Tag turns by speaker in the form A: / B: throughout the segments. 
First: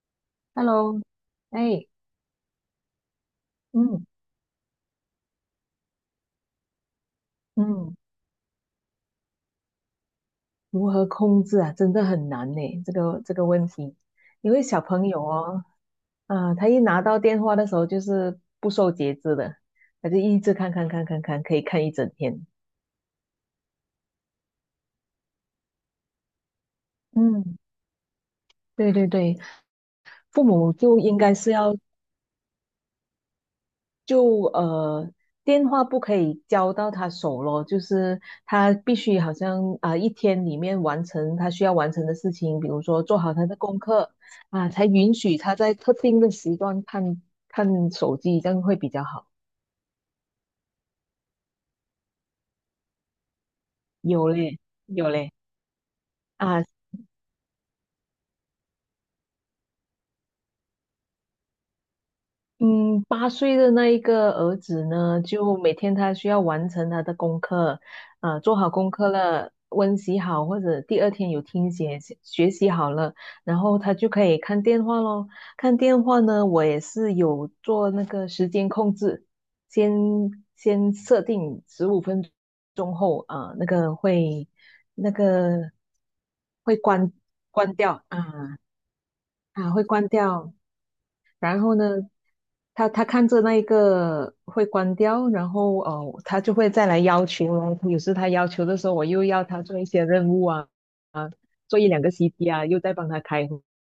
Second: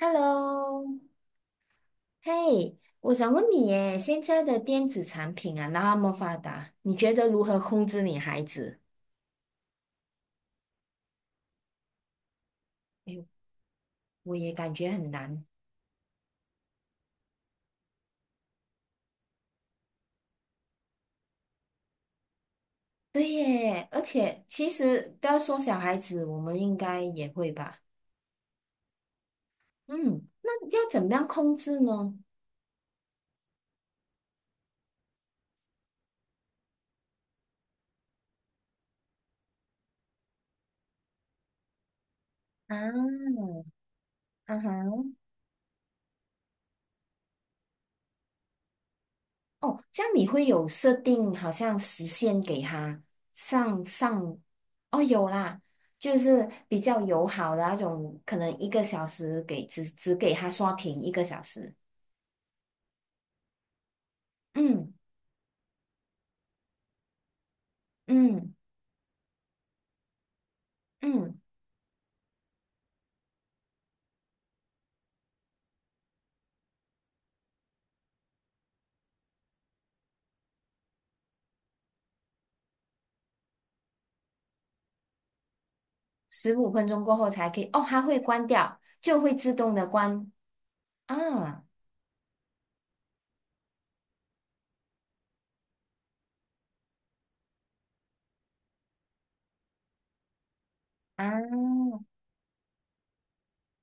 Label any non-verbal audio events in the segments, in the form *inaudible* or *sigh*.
A: Hello，
B: Hello，哎，
A: 嘿，我想问你耶，
B: 嗯
A: 现在的电子产品啊那么发达，你觉得如何控
B: 嗯，
A: 制你孩子？
B: 如何控制啊，真的很难呢。这
A: 哎
B: 个
A: 呦，
B: 这个问题，
A: 我
B: 因
A: 也
B: 为
A: 感
B: 小
A: 觉
B: 朋
A: 很
B: 友
A: 难。
B: 哦，啊，他一拿到电话的时候就是不受节制的，他就一直看看看看看，可以看一整天。
A: 对耶，而且其实不要说小孩子，我们应该也会
B: 嗯，
A: 吧。
B: 对对对，
A: 嗯，
B: 父
A: 那
B: 母
A: 要
B: 就
A: 怎么
B: 应
A: 样
B: 该是
A: 控
B: 要
A: 制呢？
B: 就电话不可以交到他手咯，就是他必须好像啊、一天里面完成他需要完成的事情，比
A: 啊，
B: 如说做好他的功课
A: 啊
B: 啊，才
A: 哈。
B: 允许他在特定的时段看看手机，这样会比较好。
A: 哦，这样你会有设定，好像时限给他上
B: 有
A: 上，
B: 嘞，
A: 哦，
B: 有
A: 有
B: 嘞。
A: 啦，就是
B: 啊。
A: 比较友好的那种，可能一个小时给只给他刷屏一个小时，
B: 嗯，8岁的那一个儿子
A: 嗯
B: 呢，就每天他需要完成他的功课，啊、
A: 嗯
B: 做好功课了，温习好，或者第二天
A: 嗯，
B: 有听写学习好了，然后他就可以看电话咯。看电话呢，我也是有做那个时间控制，先先设定十五分钟后啊、那个会那个
A: 十五
B: 会
A: 分钟
B: 关
A: 过后才可以，
B: 关
A: 哦，它
B: 掉
A: 会关掉，就会自动
B: 会
A: 的
B: 关
A: 关
B: 掉。然
A: 啊
B: 后呢，他看着那一个会关掉，然后哦，他就会再来要求咯。有时他要求的时候，我又要他做一些任务啊，
A: 啊
B: 啊，做一两个 CT 啊，又在帮他开会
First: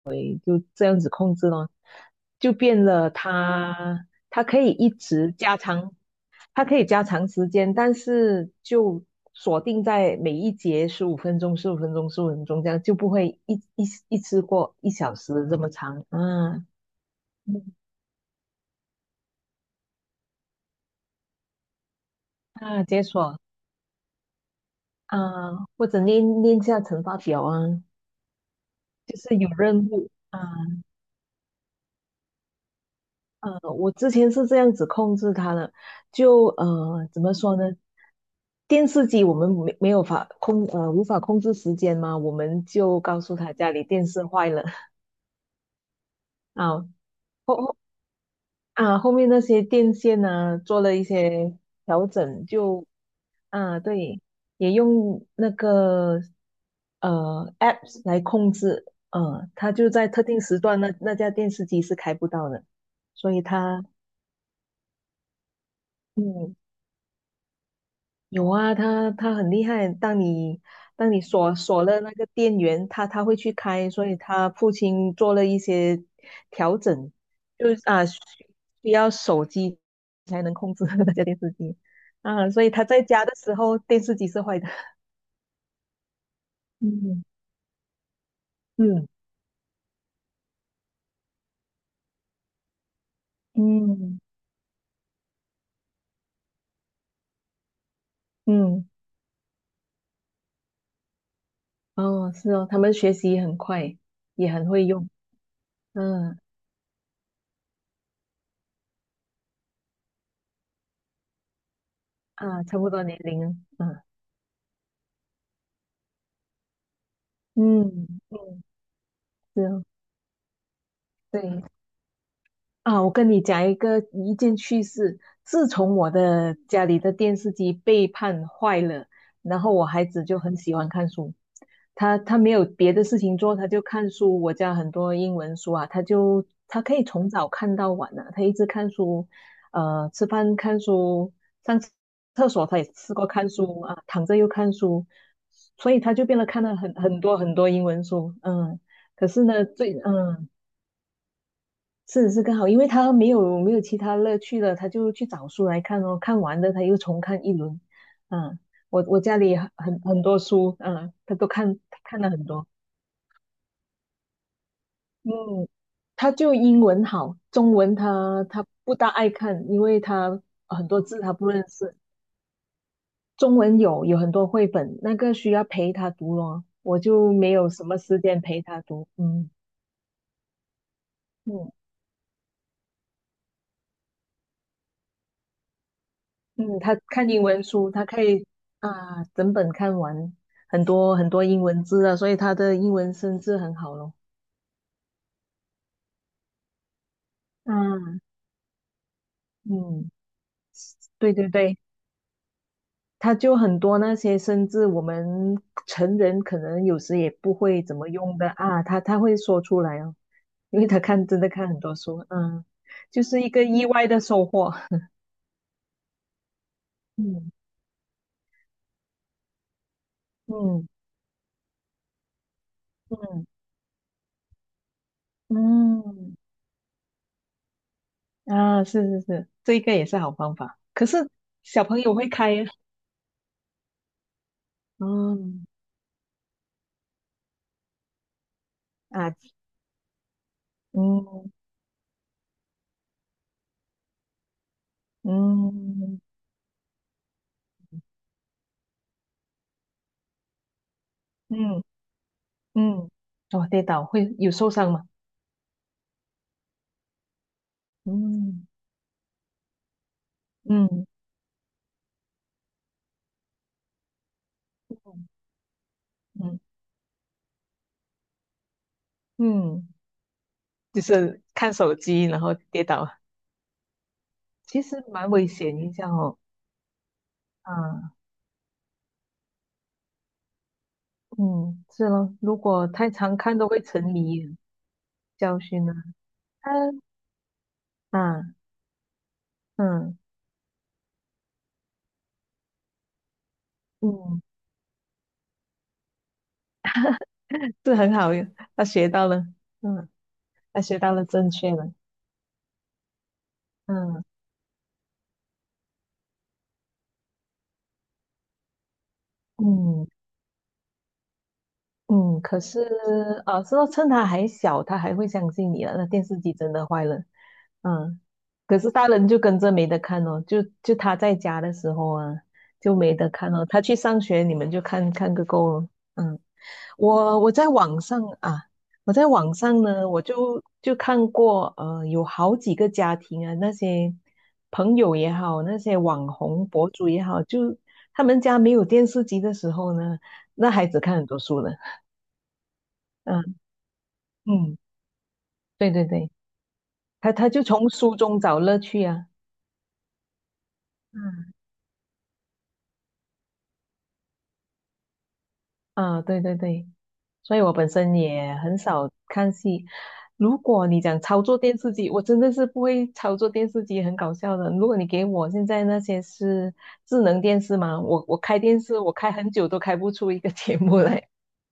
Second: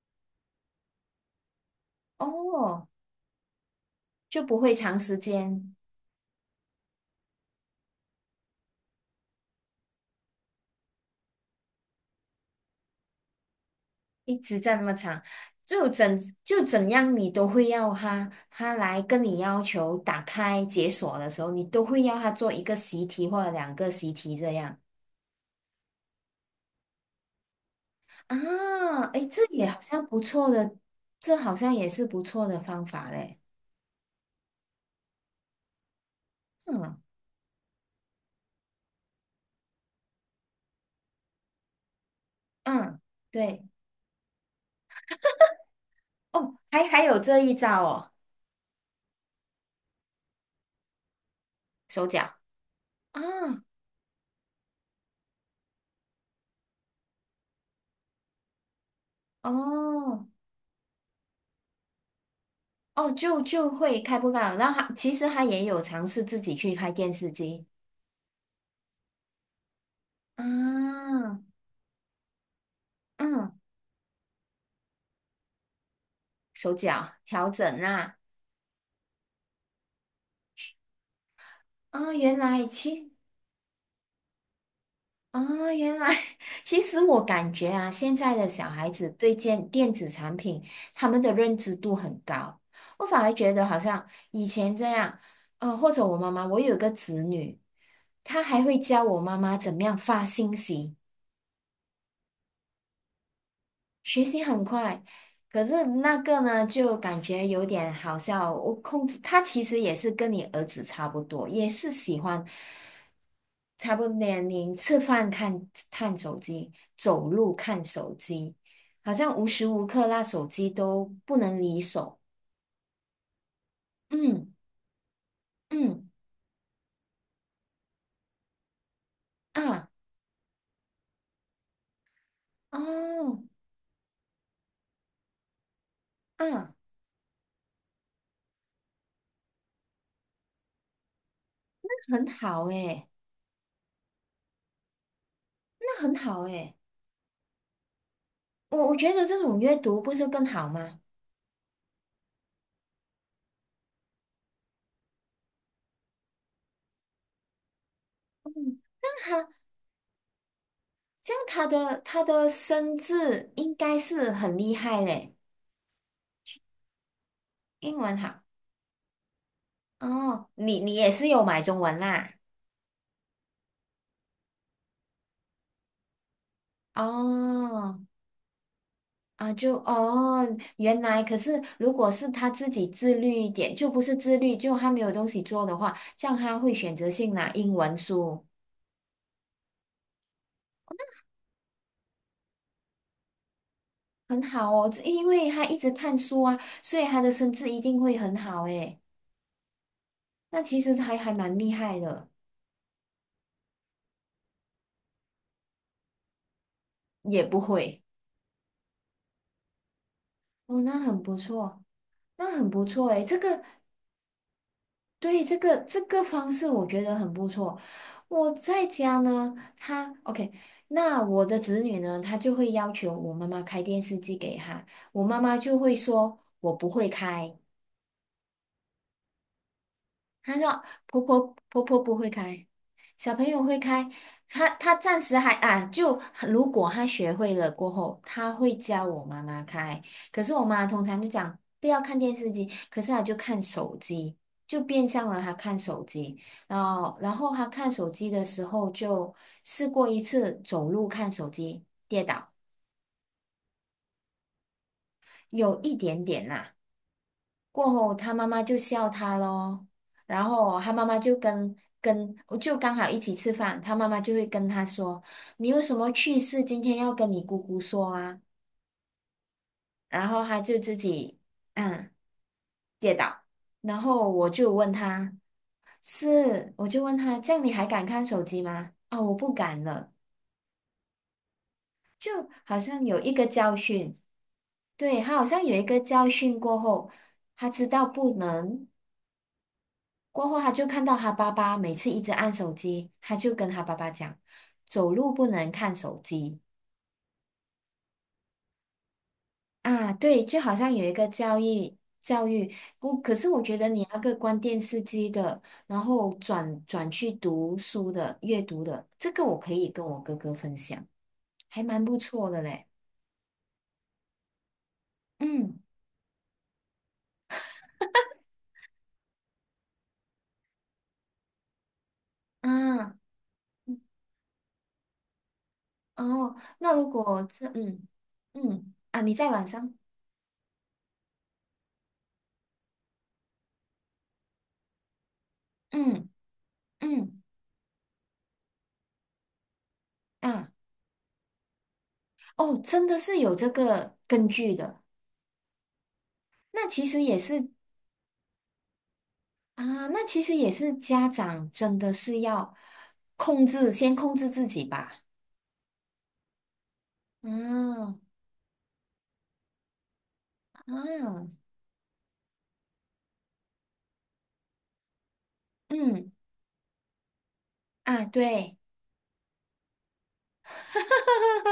B: 这样子控制咯，就变
A: 哦，
B: 了他
A: 就
B: 他
A: 不
B: 可以
A: 会
B: 一
A: 长时
B: 直加
A: 间，
B: 长，他可以加长时间，但是就锁定在每一节15分钟、15分钟、15分钟这样，就不会一
A: 一
B: 次
A: 直
B: 过
A: 在那
B: 一
A: 么
B: 小
A: 长，
B: 时这么
A: 就
B: 长
A: 怎
B: 啊。
A: 就怎样你都会
B: 嗯
A: 要他，他来跟你要求打开解锁的时候，你都会要他做一个
B: 啊，解
A: 习题
B: 锁
A: 或者两个习题这样
B: 啊、或者练练下乘法表啊，
A: 啊，
B: 就
A: 诶，
B: 是
A: 这
B: 有
A: 也好
B: 任
A: 像
B: 务
A: 不
B: 啊，
A: 错的，这好像也是不错的方法嘞，
B: 呃，我之前是这样子控制他的，就
A: 嗯
B: 怎么说呢？电视机我们没有法控，无法控制时间嘛，我们
A: 嗯，
B: 就告诉他
A: 对，
B: 家里电视坏了 *laughs*
A: 哦，还
B: 啊，
A: 还有这一招哦，
B: 啊，后面那些电线呢，做了一些
A: 手
B: 调
A: 脚
B: 整就，
A: 啊，
B: 啊，对，也用那个apps 来控制，呃，它就在特
A: 哦
B: 定时段那架电视机是开不到的，
A: 哦，
B: 所
A: 就
B: 以
A: 就
B: 它
A: 会开不到，然后他其实也有尝试自己
B: 嗯
A: 去开电视机。
B: 有啊，他很厉害。当你当
A: 啊，
B: 你锁了那个电源，他会
A: 嗯，
B: 去开，所以他父亲做了一些
A: 手
B: 调
A: 脚
B: 整，
A: 调
B: 就
A: 整
B: 是啊
A: 啊
B: 需要手机才能控制 *laughs* 那家电视机
A: 啊，原
B: 啊，所
A: 来
B: 以他在
A: 其
B: 家的时候电视机是坏的。
A: 啊，原来 *laughs* 其
B: *laughs*
A: 实我
B: 嗯
A: 感觉啊，现在的小孩
B: 嗯
A: 子对电子产品他们的认知度很高，我反而觉得好像
B: 嗯
A: 以前这样，或者我妈妈，我有个侄女，她还会
B: 嗯，
A: 教我妈妈怎么样发信息，
B: 哦，是哦，他们学习很快，
A: 学习
B: 也
A: 很
B: 很会
A: 快。
B: 用。
A: 可是那
B: 嗯
A: 个呢，就感觉有点好笑。我控制他其实也是跟你儿子差不多，也是喜欢。
B: 啊，差不多年龄了。
A: 差
B: 嗯
A: 不多年龄，吃饭看看手机，走路看
B: 嗯
A: 手
B: 嗯，
A: 机，好像无
B: 是
A: 时
B: 哦，
A: 无刻那手机都不能
B: 对。
A: 离手。
B: 啊，我跟你讲一
A: 嗯
B: 件趣事。自从
A: 嗯
B: 我的家里的电视机被判坏了，然后我
A: 啊
B: 孩子就很喜欢看书。他没有别的事情
A: 哦
B: 做，他就看书。我家很多英文书啊，他就
A: 啊，那
B: 他可以从早看到晚啊，他一直看书，呃，吃饭看书，上
A: 很
B: 厕
A: 好
B: 所他也
A: 诶，
B: 吃过看书啊，躺着又看书，所以
A: 那
B: 他
A: 很
B: 就变
A: 好
B: 得看
A: 诶。
B: 了很多很多英文书。嗯，
A: 我觉得
B: 可
A: 这
B: 是
A: 种
B: 呢，
A: 阅读不是更好吗？
B: 是更好，因为他没有其他乐趣了，他就去找书来看哦，看完了，他又重看一轮。嗯，我
A: 那
B: 我家
A: 他
B: 里很多书，嗯，
A: 这
B: 他
A: 样
B: 都
A: 他
B: 看
A: 的
B: 看
A: 他
B: 了很
A: 的
B: 多。
A: 生字应该是很厉害
B: 嗯，
A: 嘞，
B: 他就英文好，中
A: 英
B: 文
A: 文好
B: 他不大爱看，因为他
A: 哦。你
B: 很
A: 你
B: 多
A: 也
B: 字
A: 是
B: 他
A: 有
B: 不
A: 买
B: 认
A: 中
B: 识。
A: 文啦？
B: 中文有很多绘本，那个需要陪他读咯，我就没有什
A: 哦
B: 么时间陪他读。
A: 啊，
B: 嗯
A: 就哦，原来可是，
B: 嗯。
A: 如果是他自己自律一点，就不是自律，就他没有东西做的话，像他会
B: 嗯，
A: 选
B: 他
A: 择
B: 看
A: 性
B: 英
A: 拿
B: 文
A: 英
B: 书，
A: 文
B: 他可
A: 书，
B: 以啊整本看完很多很多英文字啊，所以他的英文生字很好咯。
A: 很好哦，这因为他一直看书啊，所以他的生字一定会
B: 嗯
A: 很好诶。
B: 嗯，
A: 那其实还
B: 对对
A: 蛮厉
B: 对，
A: 害的，
B: 他就很多那些生字，我们成人可能有时也
A: 也
B: 不
A: 不
B: 会怎
A: 会
B: 么用的啊，他会说出来哦，
A: 哦，
B: 因为
A: 那
B: 他
A: 很
B: 看
A: 不
B: 真的看很
A: 错，
B: 多书，
A: 那
B: 嗯，
A: 很不错
B: 就
A: 诶，这
B: 是一
A: 个
B: 个意外的收获。*laughs*
A: 对，这个方式我觉得很不
B: 嗯
A: 错。我在家呢，他 OK，
B: 嗯
A: 那我的子女呢，他就会要求我
B: 嗯
A: 妈妈开电视机给他，我妈妈就会
B: 嗯，
A: 说我不会开，
B: 啊，是是是，这一个也是好
A: 她
B: 方法。
A: 说
B: 可是
A: 婆婆婆
B: 小
A: 婆
B: 朋友
A: 不会
B: 会开呀，
A: 开，小朋友会开。她暂时还
B: 嗯
A: 啊，就如果她学会了过后，她会教我
B: 啊，
A: 妈妈开。可是我妈通常就
B: 嗯
A: 讲不要看电视机，可是她就看手机，就变相了她看手
B: 嗯
A: 机。然后她看手机的时候，就试过一次走路看手
B: 嗯
A: 机跌倒，
B: 嗯，哦，跌倒会有受伤吗？
A: 有一点点啦、过后，他妈妈
B: 嗯
A: 就笑他咯，然后他妈
B: 嗯
A: 妈就跟跟我就刚好一起吃饭，他妈妈就会跟他说：“你有什么趣
B: 嗯
A: 事今天要跟你姑姑说啊？”
B: 嗯，
A: 然后他就自
B: 就
A: 己
B: 是看手
A: 嗯
B: 机然后跌倒，
A: 跌倒，然后我就
B: 其
A: 问
B: 实蛮
A: 他：
B: 危险一下哦。
A: “是？”我就问他：“这样你还敢
B: 啊，
A: 看手机吗？”哦，我不敢了，
B: 嗯，是咯，
A: 就
B: 如
A: 好
B: 果
A: 像
B: 太
A: 有一
B: 常
A: 个
B: 看都
A: 教
B: 会沉
A: 训，
B: 迷啊
A: 对，他好
B: 教
A: 像有一
B: 训呢。
A: 个教训
B: 啊
A: 过后，他知道不
B: 啊
A: 能。
B: 嗯
A: 过后，他就看到他爸爸每次一直按手机，他就跟他爸爸讲，
B: 嗯，
A: 走路不能看手机
B: 是很好，他学到了，嗯，
A: 啊。对，就好
B: 他
A: 像
B: 学
A: 有一
B: 到了
A: 个
B: 正
A: 教
B: 确的，
A: 育教育，不，可是我觉得你那
B: 嗯
A: 个关电视机的，然后转去读书的、阅读的，这个我可以跟
B: 嗯。
A: 我哥哥分享，还蛮不
B: 嗯，
A: 错
B: 可
A: 的
B: 是
A: 嘞。
B: 啊，是说趁他还小，他还会相信
A: 嗯
B: 你啊。那电视机真的坏了，嗯，可是大人就跟着没得看哦，就他在家的时候啊，就
A: 啊
B: 没得看哦。他去上学，你们就看看个够了。嗯，
A: 哦，那如
B: 我
A: 果
B: 我
A: 这
B: 在网
A: 嗯
B: 上啊，
A: 嗯
B: 我
A: 啊，
B: 在
A: 你在
B: 网
A: 晚
B: 上
A: 上
B: 呢，我就看过，呃，有好几个家庭啊，那些朋友也好，那些
A: 嗯
B: 网红博主也
A: 嗯
B: 好，就他们家没有电视机的时候呢，
A: 啊
B: 那孩子看很多书呢。
A: 哦，真的是有
B: 嗯
A: 这个根据
B: 嗯，
A: 的。
B: 对对对，
A: 那其实
B: 他
A: 也
B: 他就
A: 是
B: 从书中找乐趣啊。
A: 啊，那其实也是家
B: 嗯
A: 长真的是要控制，先控制自己吧。
B: 啊，对对对，所以我本身
A: 嗯
B: 也很少看戏。如果你
A: 啊，
B: 讲操作电视机，我真的是不会操作电视机，很搞笑的。如果你给我现在那些
A: 嗯
B: 是智能电视嘛，
A: 啊，
B: 我开
A: 对，
B: 电视，我开很久都开不出一个 *laughs* 节目来，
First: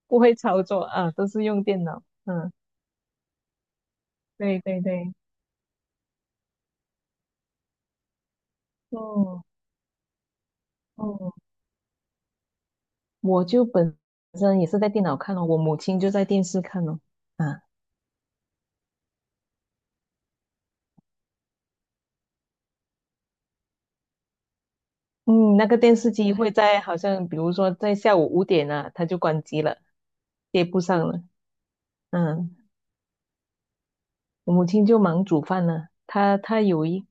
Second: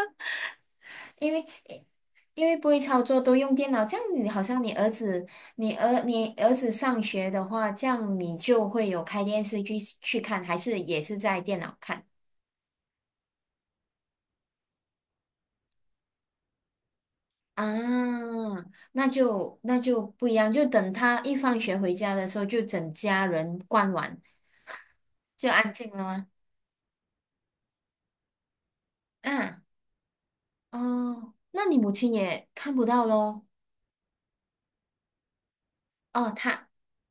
B: 不会操作啊，都
A: 因
B: 是
A: 为
B: 用电脑。
A: 因
B: 嗯，
A: 为不会操作都用电脑，这样你好
B: 对
A: 像你
B: 对
A: 儿
B: 对，
A: 子，你儿子上学的话，这样你就会有开电
B: 哦
A: 视去看，还是也是
B: 哦，
A: 在电脑看
B: 我就本身也是在电脑看哦，我母亲就在电视看哦。啊。
A: 啊？那就不一样，就等他一放学回家的时候，就整家人关完，就
B: 嗯，那
A: 安
B: 个
A: 静
B: 电
A: 了
B: 视
A: 吗？
B: 机会在好像比如说在下午5点啊，它就关机
A: 嗯。
B: 了，接不上了。
A: 哦，那你母亲也
B: 嗯，
A: 看不到咯。
B: 我母亲就忙煮饭了，
A: 哦，
B: 她她
A: 她
B: 有一，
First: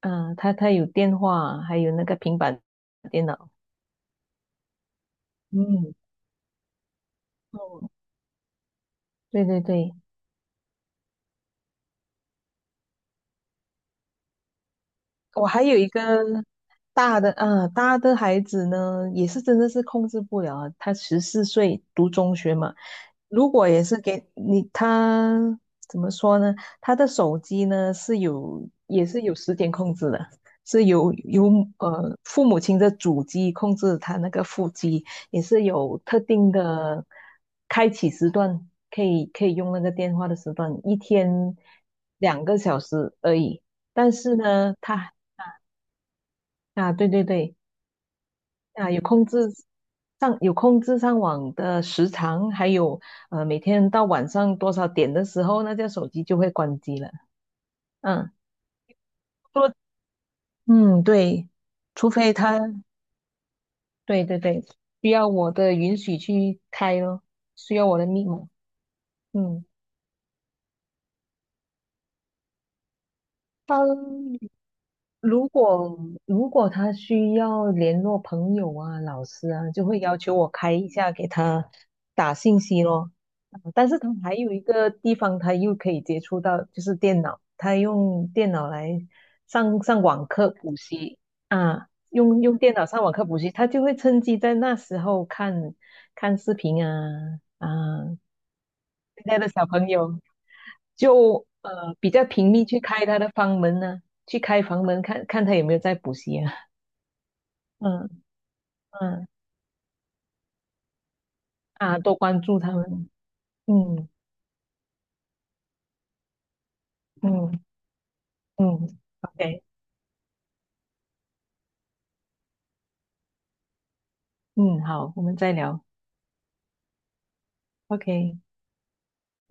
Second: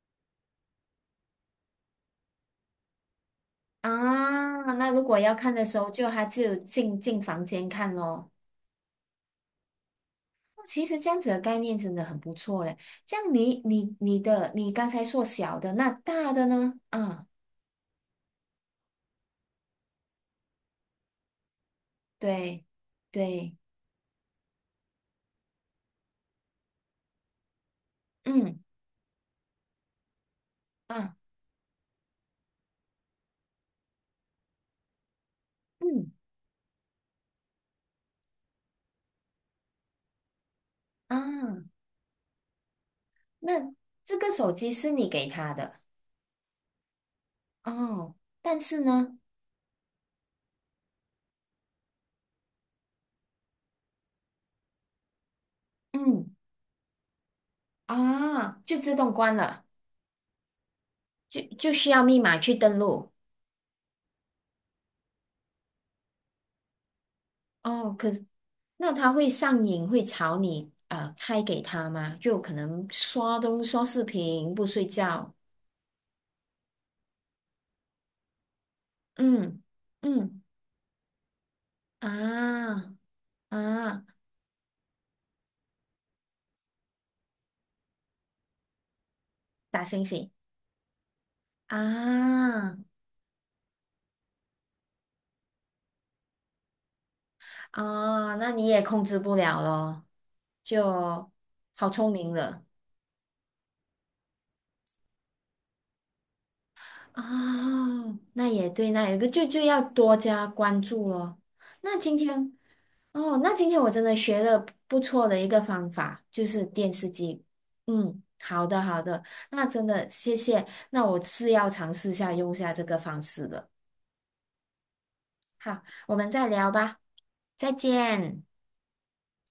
B: 嗯、她她有电话，还有那个平板电脑。
A: 啊，那如果要看的时候，
B: 嗯，
A: 就她只有进房间
B: 哦，
A: 看咯。
B: 对对对，
A: 哦其实这样子的概念真的很不错嘞。这样你刚才说
B: 我
A: 小
B: 还
A: 的，
B: 有一
A: 那
B: 个
A: 大的呢？
B: 大
A: 啊，
B: 的，嗯，大的孩子呢，也是真的是控制不了啊他14岁读中学
A: 对
B: 嘛，如
A: 对，
B: 果也是给你，他怎么说呢？他的手机呢是
A: 嗯
B: 有，也是有时间控制的，是有
A: 啊
B: 有呃父母亲的主机控制他那个副机，也是有
A: 嗯
B: 特定的开启时段，可以用那个电话的时段，一天
A: 啊，
B: 2个小时而已。
A: 那
B: 但
A: 这个
B: 是
A: 手机
B: 呢，
A: 是你
B: 他
A: 给他的
B: 啊，对对对，
A: 哦，但是
B: 啊，
A: 呢，
B: 有控制上网的时长，还有呃每天到晚上多少点的时候，那这手机
A: 嗯
B: 就会关机了。嗯，
A: 啊，就自动关了，
B: 说嗯
A: 就
B: 对，
A: 就需要
B: 除
A: 密
B: 非
A: 码去
B: 他
A: 登录。
B: 对对对需要我的允许去开咯，需要
A: 哦，
B: 我的
A: 可是
B: 密码。
A: 那他会上
B: 嗯，
A: 瘾，会吵你开给他吗？就可能刷东
B: 好，
A: 刷视频不睡觉，
B: 如果如果他需要联络朋友啊、老师
A: 嗯
B: 啊，就会要求
A: 嗯
B: 我开一下给他打信息
A: 啊
B: 咯。嗯但是
A: 啊
B: 他还有一个地方，他又可以接触到，就是电脑，他用电脑来
A: 打
B: 上
A: 星
B: 网
A: 星
B: 课补习啊，用电
A: 啊
B: 脑上网课补习，他就会趁机在那时候看看视频啊啊，
A: 啊，那你也控制
B: 现
A: 不
B: 在的
A: 了
B: 小朋
A: 咯，
B: 友
A: 就
B: 就
A: 好
B: 呃比
A: 聪
B: 较
A: 明
B: 频
A: 了。
B: 密去开他的房门呢、去开房门看看他有没有在补习啊，嗯
A: 哦，那也对，那也
B: 嗯
A: 对，就要多加关注咯。那
B: 啊，多
A: 今
B: 关
A: 天，
B: 注他们，
A: 哦，那今天我真
B: 嗯
A: 的学了不错的一个方法，就是电视机。
B: 嗯
A: 嗯，好的
B: 嗯
A: 好的，
B: ，OK，
A: 那真的谢谢，那我是要尝试下用下这个方式的。
B: 嗯好，我们再
A: 好，
B: 聊
A: 我们再聊吧，再
B: ，OK。
A: 见。